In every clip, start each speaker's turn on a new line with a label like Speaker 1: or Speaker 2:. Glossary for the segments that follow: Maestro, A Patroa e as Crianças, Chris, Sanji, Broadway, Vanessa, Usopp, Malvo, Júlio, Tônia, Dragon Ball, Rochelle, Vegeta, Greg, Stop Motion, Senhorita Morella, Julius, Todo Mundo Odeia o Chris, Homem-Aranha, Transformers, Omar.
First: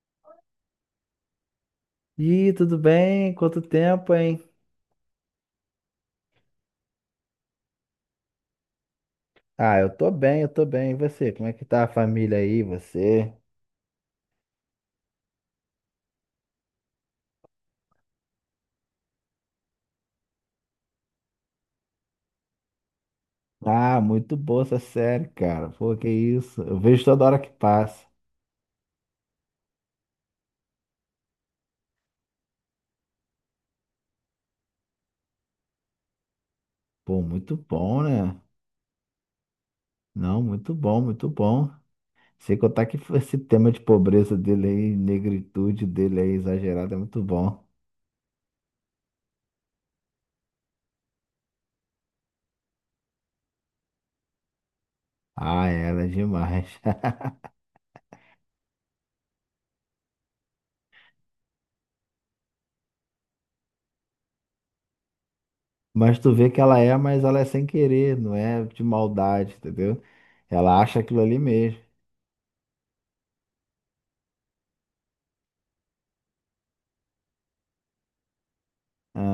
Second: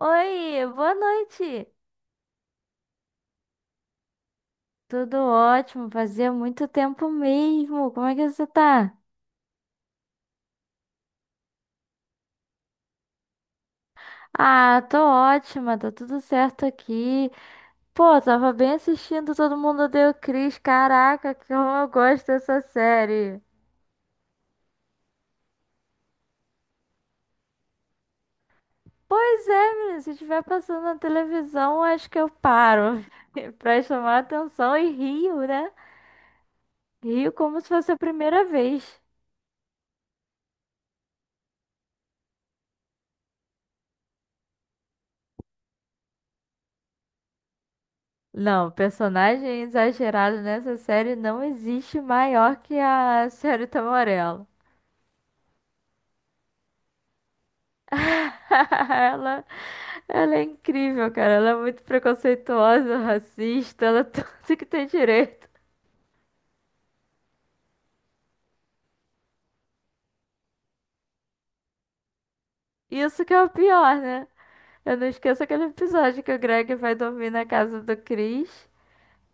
Speaker 1: Oi, boa noite.
Speaker 2: Ih, tudo bem? Quanto tempo, hein?
Speaker 1: Tudo ótimo, fazia muito tempo mesmo. Como é que você tá?
Speaker 2: Ah, eu tô bem, eu tô bem. E você? Como é que tá a família aí, você?
Speaker 1: Ah, tô ótima, tá tudo certo aqui. Pô, tava bem assistindo Todo Mundo Odeia o Chris. Caraca, que eu gosto dessa série.
Speaker 2: Ah, muito boa essa série, cara. Pô, que isso? Eu vejo toda hora que passa.
Speaker 1: Pois é, menino, se estiver passando na televisão, acho que eu paro pra chamar atenção e rio, né?
Speaker 2: Pô,
Speaker 1: Rio
Speaker 2: muito
Speaker 1: como se fosse a
Speaker 2: bom, né?
Speaker 1: primeira vez.
Speaker 2: Não, muito bom, muito bom. Sem contar que esse tema de pobreza dele aí, negritude dele aí, exagerada, é muito bom.
Speaker 1: Não, personagem exagerado nessa série não existe maior que a Senhorita Morella.
Speaker 2: Ah, ela é né? Demais.
Speaker 1: Ela, ela é incrível, cara. Ela é muito preconceituosa, racista, ela é tudo que tem direito.
Speaker 2: Mas tu vê que ela é, mas ela é sem querer, não é de maldade, entendeu? Ela acha aquilo ali mesmo.
Speaker 1: Isso que é o pior, né? Eu não esqueço aquele episódio que o Greg vai dormir na casa do Chris.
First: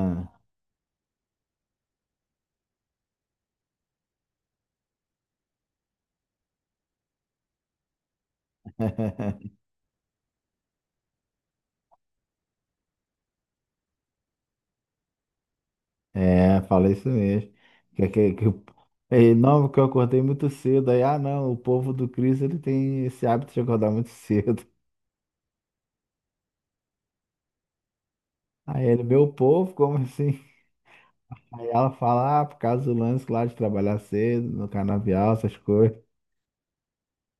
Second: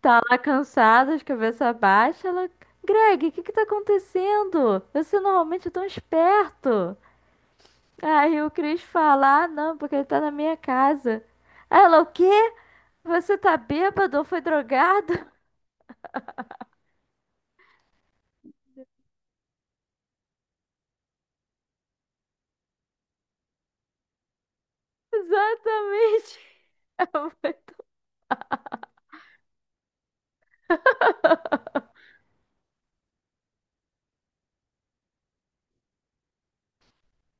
Speaker 1: Tá lá cansado, de cabeça baixa. Ela, Greg, o que que tá acontecendo? Você normalmente é tão esperto. Aí o Chris fala, ah, não, porque ele tá na minha casa. Ela, o quê? Você tá bêbado ou foi drogado?
Speaker 2: É, fala isso mesmo. Que, que, que, o- É, não, porque eu acordei muito cedo. Aí, ah, não, o povo do Cristo ele tem esse hábito de acordar muito cedo.
Speaker 1: Exatamente. Ela foi tão-
Speaker 2: Aí ele, meu povo, como assim? Aí ela fala, ah, por causa do lance lá de trabalhar cedo, no canavial, essas coisas.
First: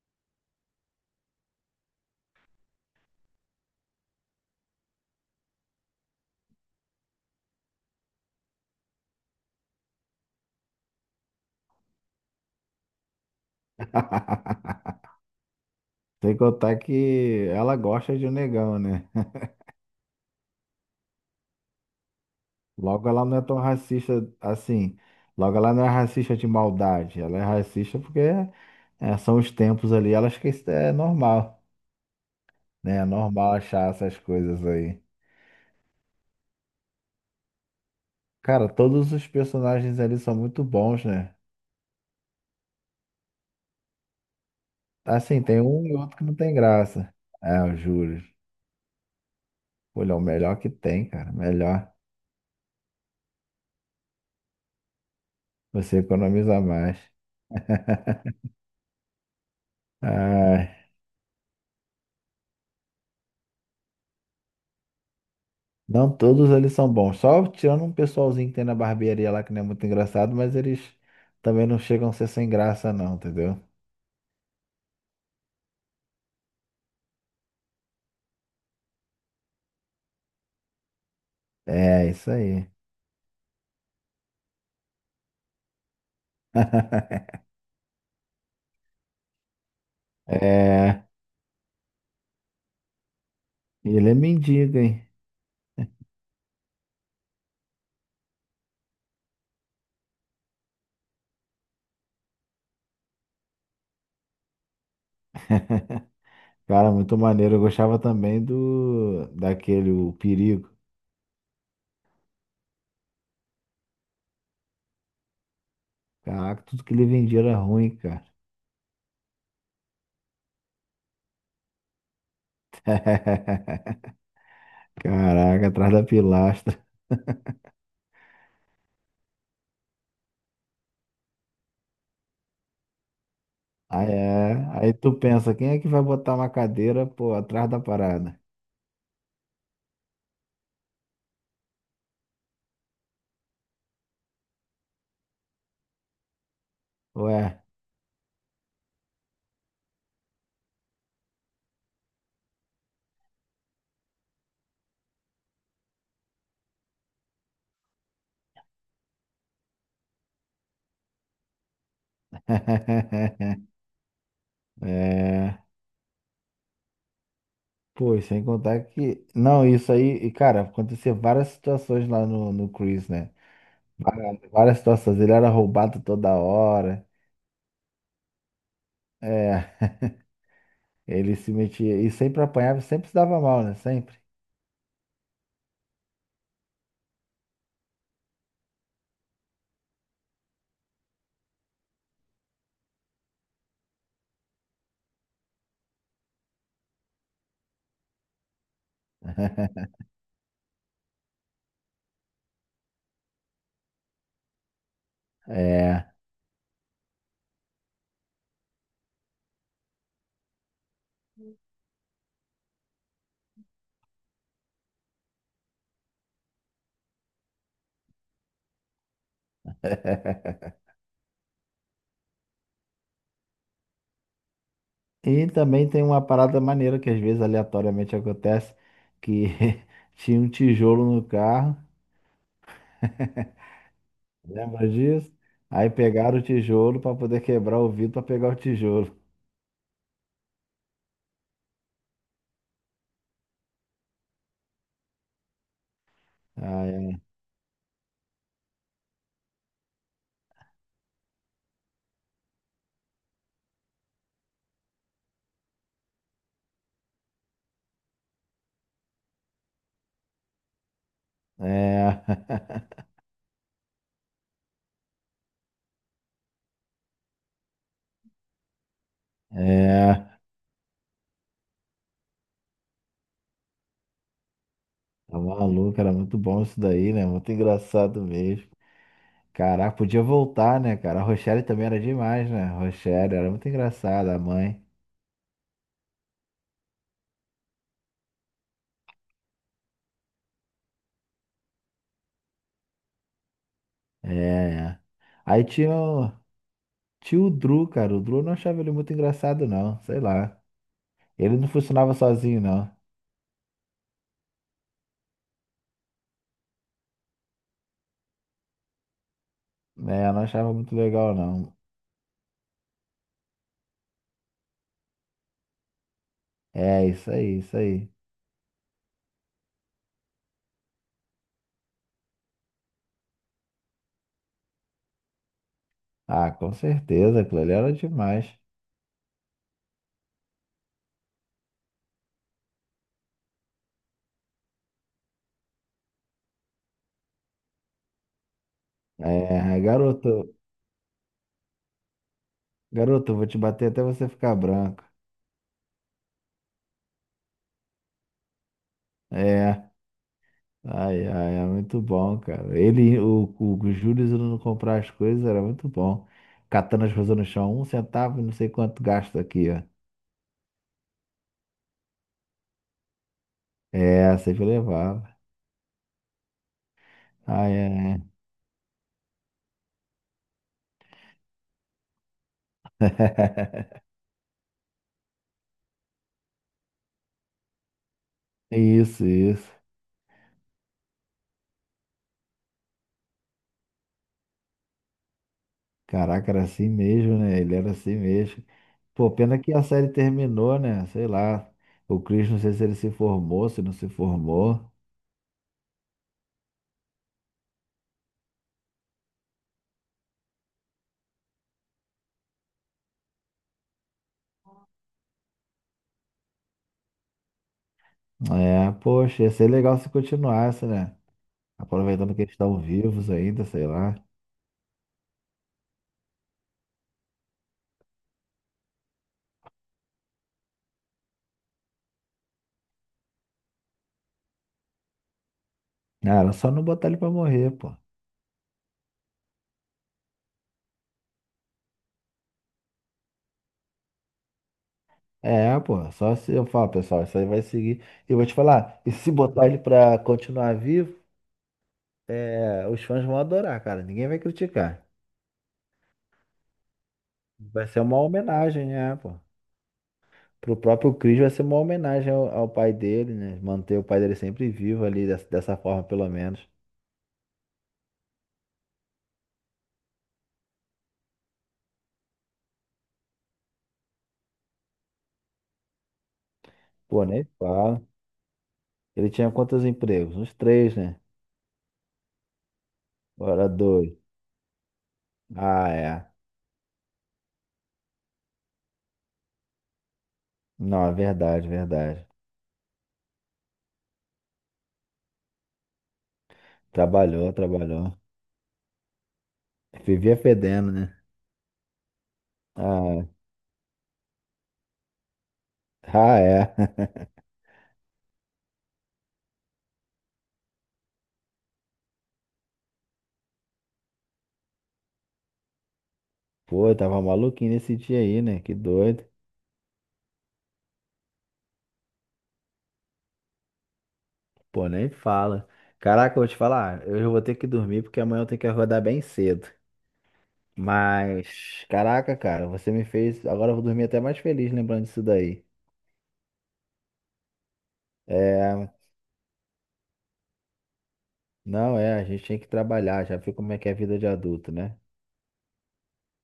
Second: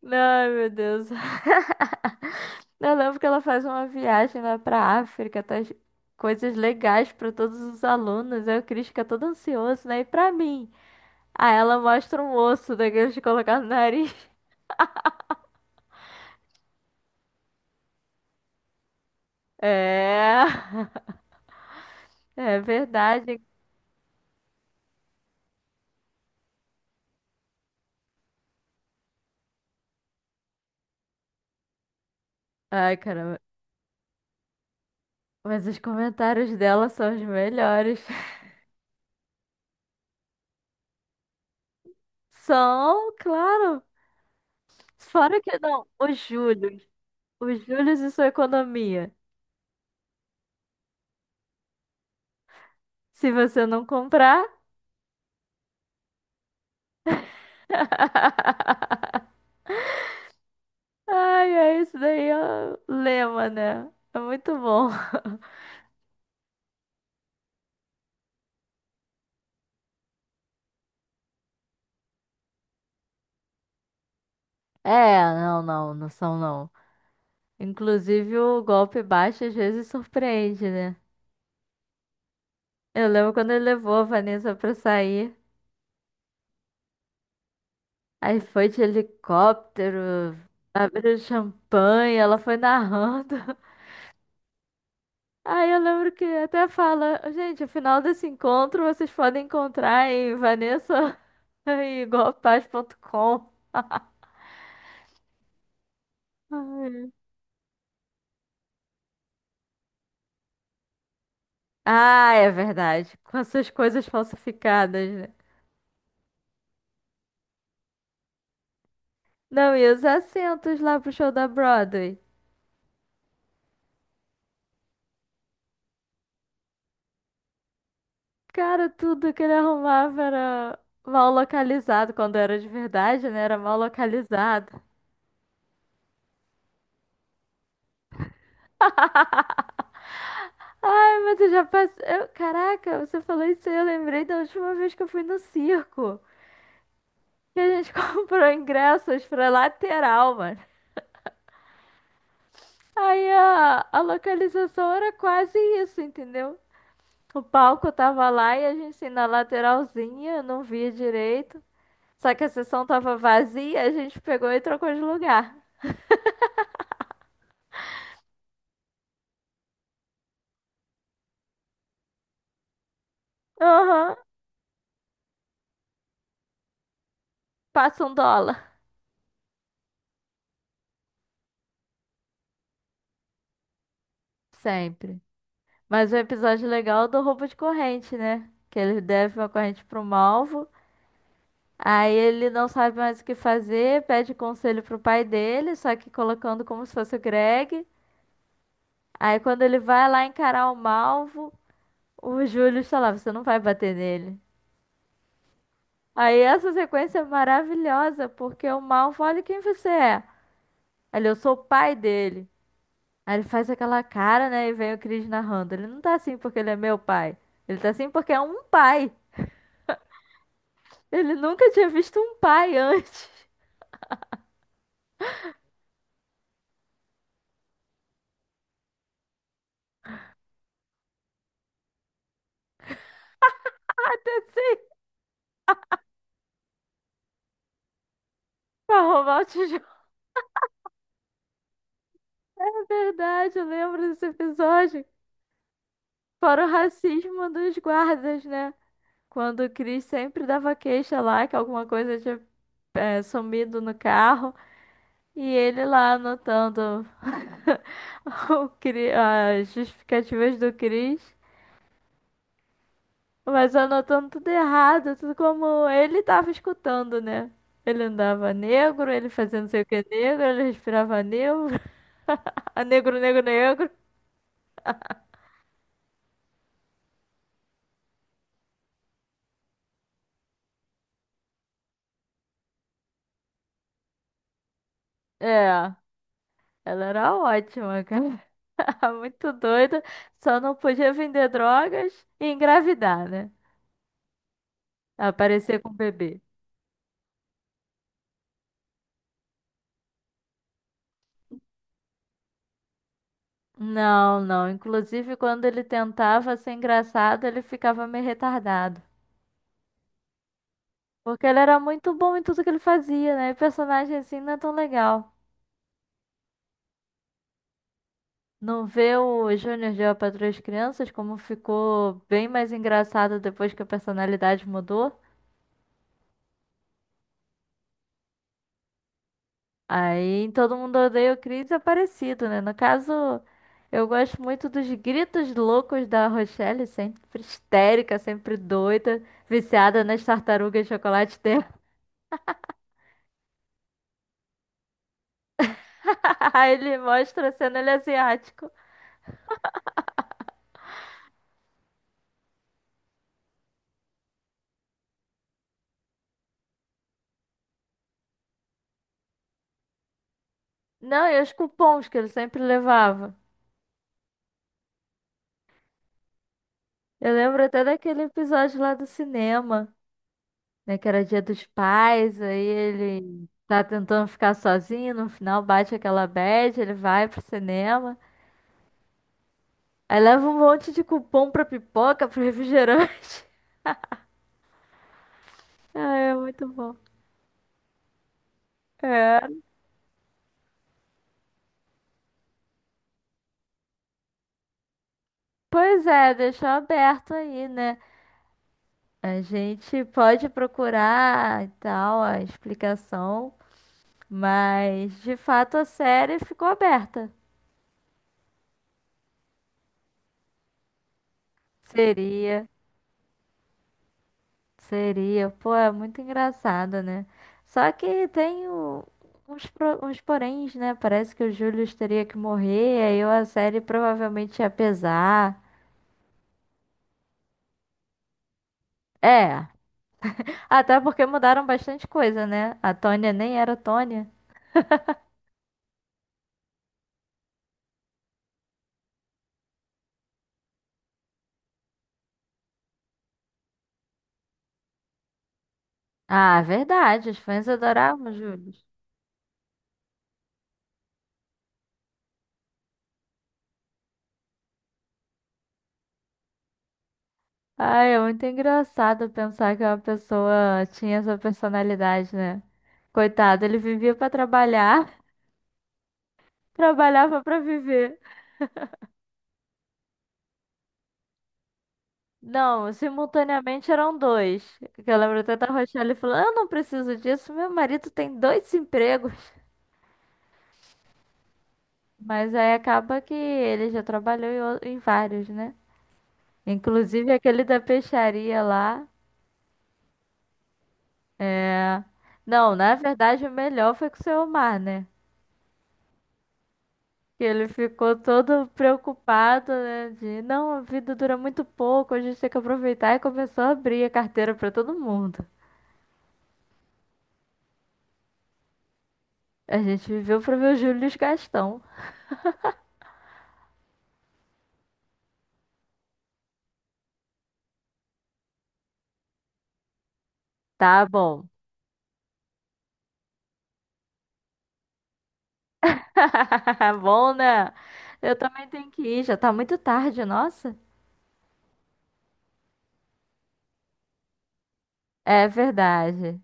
Speaker 1: Não, ai, meu Deus. Eu lembro que ela faz uma viagem lá pra África, traz coisas legais pra todos os alunos. Aí o Chris fica todo ansioso, né? E pra mim? Aí ela mostra um osso daqueles de colocar no nariz.
Speaker 2: Sem contar que ela gosta de um negão, né?
Speaker 1: É, é
Speaker 2: Logo ela não
Speaker 1: verdade.
Speaker 2: é tão racista assim. Logo ela não é racista de maldade. Ela é racista porque é, são os tempos ali, ela acha que isso é normal.
Speaker 1: Ai,
Speaker 2: Né? É
Speaker 1: caramba.
Speaker 2: normal achar essas coisas aí.
Speaker 1: Mas os comentários dela são os melhores.
Speaker 2: Cara, todos os personagens ali são muito bons, né?
Speaker 1: São, claro. Fora
Speaker 2: Assim,
Speaker 1: que
Speaker 2: tem um
Speaker 1: não,
Speaker 2: e
Speaker 1: os
Speaker 2: outro que não tem
Speaker 1: juros.
Speaker 2: graça. É,
Speaker 1: Os
Speaker 2: o
Speaker 1: juros e
Speaker 2: Júlio.
Speaker 1: sua economia.
Speaker 2: Olha, é o melhor que tem, cara. Melhor.
Speaker 1: Se você não comprar.
Speaker 2: Você economiza mais. Ai.
Speaker 1: Ai, ai, isso daí é o lema, né? É muito bom.
Speaker 2: Não, todos eles são bons. Só tirando um pessoalzinho que tem na barbearia lá que não é muito engraçado, mas eles também não chegam a ser sem graça, não, entendeu?
Speaker 1: É, não, são não. Inclusive o golpe baixo às vezes surpreende, né?
Speaker 2: É, isso aí.
Speaker 1: Eu lembro quando ele levou a Vanessa pra sair. Aí foi de helicóptero,
Speaker 2: É.
Speaker 1: abriu champanhe, ela foi narrando.
Speaker 2: E ele é mendigo, hein?
Speaker 1: Aí eu lembro que até fala, gente, afinal desse encontro vocês podem encontrar em vanessa e golpaz.com.
Speaker 2: Cara,
Speaker 1: Ai.
Speaker 2: muito maneiro. Eu gostava também do daquele, o Perigo.
Speaker 1: Ah, é verdade. Com essas coisas falsificadas, né?
Speaker 2: Caraca, tudo que ele vendia era ruim, cara.
Speaker 1: Não, e os assentos lá pro show da Broadway?
Speaker 2: Caraca, atrás da pilastra.
Speaker 1: Cara, tudo que ele arrumava era mal localizado. Quando era de verdade, né? Era mal
Speaker 2: Aí, é.
Speaker 1: localizado.
Speaker 2: Aí tu pensa, quem é que vai botar uma cadeira, pô, atrás da parada?
Speaker 1: Ai, mas eu já passei. Caraca, você falou isso aí. Eu lembrei da última vez que eu fui no circo, que
Speaker 2: Ué.
Speaker 1: a gente comprou ingressos pra lateral, mano. Aí a localização era quase isso, entendeu? O palco tava lá e a gente assim, na lateralzinha, não via direito. Só que a sessão tava vazia, a gente pegou e trocou de lugar.
Speaker 2: É. Pô, e sem contar que. Não, isso aí, e, cara, aconteceu várias situações lá no Chris, né?
Speaker 1: Aham,
Speaker 2: Várias várias situações. Ele era roubado toda hora.
Speaker 1: passa um dólar.
Speaker 2: É. Ele se metia e sempre apanhava, e sempre se dava mal, né? Sempre.
Speaker 1: Sempre. Mas o episódio legal é do roubo de corrente, né? Que ele deve uma corrente para um alvo. Aí ele não sabe mais o que fazer, pede conselho pro pai dele, só que colocando como se fosse o Greg. Aí quando ele vai lá encarar o Malvo, o Júlio está você não vai bater nele.
Speaker 2: É.
Speaker 1: Aí essa sequência é maravilhosa, porque o Malvo, olha quem você é. Ele, eu sou o pai dele. Aí ele faz aquela cara, né, e vem o Chris narrando. Ele não tá assim porque ele é meu pai. Ele tá assim porque é um pai. Ele nunca tinha visto um pai antes.
Speaker 2: E também tem uma parada maneira que às vezes aleatoriamente acontece, que tinha um tijolo no carro. Lembra disso? Aí pegaram o tijolo para poder quebrar o vidro para pegar o
Speaker 1: Pra
Speaker 2: tijolo.
Speaker 1: roubar o tijolo. É verdade, eu lembro desse episódio. Fora o
Speaker 2: Ah,
Speaker 1: racismo dos guardas, né? Quando o Chris sempre dava queixa lá que alguma coisa tinha sumido no carro e ele lá anotando as justificativas do Chris,
Speaker 2: é. É.
Speaker 1: mas anotando tudo errado, tudo como ele tava escutando, né? Ele andava negro, ele fazia não sei o que
Speaker 2: É.
Speaker 1: negro, ele respirava negro, a negro, negro, negro.
Speaker 2: Tá maluco, era muito bom isso daí, né? Muito engraçado mesmo. Caraca, podia voltar, né, cara? A Rochelle também era demais, né? A Rochelle era muito engraçada, a mãe.
Speaker 1: É, ela era ótima, cara. Muito doida, só não podia vender drogas e engravidar, né?
Speaker 2: É. Aí
Speaker 1: Aparecer com
Speaker 2: tinha,
Speaker 1: um
Speaker 2: o-
Speaker 1: bebê.
Speaker 2: Tinha o Drew, cara. O Drew eu não achava ele muito engraçado, não. Sei lá. Ele não funcionava sozinho, não.
Speaker 1: Não. Inclusive, quando ele tentava ser engraçado, ele ficava meio retardado.
Speaker 2: É, eu não achava muito legal,
Speaker 1: Porque ele
Speaker 2: não.
Speaker 1: era muito bom em tudo que ele fazia, né? E personagem assim não é tão legal.
Speaker 2: É, isso aí, isso aí.
Speaker 1: Não vê o Júnior de A Patroa e as Crianças como ficou bem mais engraçado depois que a personalidade mudou.
Speaker 2: Ah, com certeza, aquilo ali era demais.
Speaker 1: Aí em todo mundo odeia o Chris é parecido, né? No caso, eu gosto muito dos gritos loucos da Rochelle, sempre histérica, sempre doida,
Speaker 2: É,
Speaker 1: viciada nas
Speaker 2: garoto,
Speaker 1: tartarugas de chocolate.
Speaker 2: garoto, eu vou te bater até você ficar branco.
Speaker 1: Ele mostra sendo ele é asiático.
Speaker 2: É, ai, ai, é muito bom, cara. Ele, o Júlio indo comprar as coisas era muito bom. Catando as coisas no chão, um centavo, não sei quanto gasta aqui, ó.
Speaker 1: Não, e os cupons que ele sempre levava.
Speaker 2: É, sempre levava.
Speaker 1: Eu lembro
Speaker 2: Ai,
Speaker 1: até
Speaker 2: ai,
Speaker 1: daquele episódio lá do cinema, né? Que era Dia dos Pais, aí ele tá
Speaker 2: ai.
Speaker 1: tentando ficar sozinho, no final bate aquela bad, ele vai pro cinema.
Speaker 2: Isso, isso.
Speaker 1: Aí leva um monte de cupom pra pipoca, pro refrigerante. Ah, é
Speaker 2: Caraca, era
Speaker 1: muito
Speaker 2: assim
Speaker 1: bom.
Speaker 2: mesmo, né? Ele era assim mesmo. Pô,
Speaker 1: É.
Speaker 2: pena que a série terminou, né? Sei lá. O Chris, não sei se ele se formou, se não se formou.
Speaker 1: Pois é, deixou aberto aí, né? A gente pode procurar e tal a explicação. Mas, de fato, a série ficou aberta.
Speaker 2: É, poxa, ia ser legal se continuasse, né? Aproveitando que eles
Speaker 1: Seria,
Speaker 2: estão vivos ainda, sei lá.
Speaker 1: seria. Pô, é muito engraçado, né? Só que uns poréns, né? Parece que o Julius teria que morrer, aí a série provavelmente ia pesar.
Speaker 2: Cara, só não botar ele pra morrer, pô.
Speaker 1: É, até porque mudaram bastante coisa, né? A Tônia nem era Tônia.
Speaker 2: É, pô, só se eu falar, pessoal, isso aí vai seguir. E vou te falar, e se botar ele pra continuar vivo, é, os fãs vão adorar, cara. Ninguém vai criticar.
Speaker 1: Ah, verdade, os fãs
Speaker 2: Vai ser uma
Speaker 1: adoravam o Julius.
Speaker 2: homenagem, é, pô. Pro próprio Chris vai ser uma homenagem ao, ao pai dele, né? Manter o pai dele sempre vivo ali, dessa, dessa forma, pelo menos.
Speaker 1: Ai, é muito engraçado pensar que uma pessoa tinha essa personalidade, né? Coitado, ele vivia pra trabalhar,
Speaker 2: Pô,
Speaker 1: trabalhava
Speaker 2: nem
Speaker 1: pra
Speaker 2: fala.
Speaker 1: viver.
Speaker 2: Ele tinha quantos empregos? Uns três, né?
Speaker 1: Não,
Speaker 2: Agora
Speaker 1: simultaneamente
Speaker 2: dois.
Speaker 1: eram dois. Que eu lembro até da
Speaker 2: Ah,
Speaker 1: Rochelle
Speaker 2: é.
Speaker 1: falando: eu não preciso disso, meu marido tem dois empregos.
Speaker 2: Não, é verdade, verdade.
Speaker 1: Mas aí acaba que ele já trabalhou em vários, né? Inclusive
Speaker 2: Trabalhou,
Speaker 1: aquele da
Speaker 2: trabalhou.
Speaker 1: peixaria lá.
Speaker 2: Vivia fedendo, né?
Speaker 1: Não, na
Speaker 2: Ah,
Speaker 1: verdade o melhor foi com o seu Omar, né?
Speaker 2: ah, é.
Speaker 1: Que ele ficou todo preocupado, né? De não, a vida dura muito pouco, a gente tem que aproveitar e começou a abrir a carteira pra todo mundo.
Speaker 2: Pô, eu tava maluquinho nesse dia aí, né? Que doido.
Speaker 1: A gente viveu pra ver o Júlio Gastão.
Speaker 2: Pô, nem fala. Caraca, eu vou te falar, eu já vou ter que dormir porque amanhã eu tenho que acordar bem cedo.
Speaker 1: Tá bom.
Speaker 2: Mas, caraca, cara, você me fez. Agora eu vou dormir até mais feliz lembrando disso daí.
Speaker 1: Bom, né? Eu também
Speaker 2: É,
Speaker 1: tenho que ir, já tá muito tarde, nossa.
Speaker 2: não é, a gente tem que trabalhar, já viu como é que é a vida de adulto, né?
Speaker 1: É verdade.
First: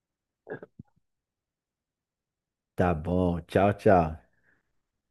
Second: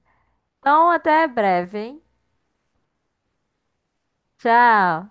Speaker 1: Então, até breve, hein?
Speaker 2: Tá bom, tchau, tchau.
Speaker 1: Tchau.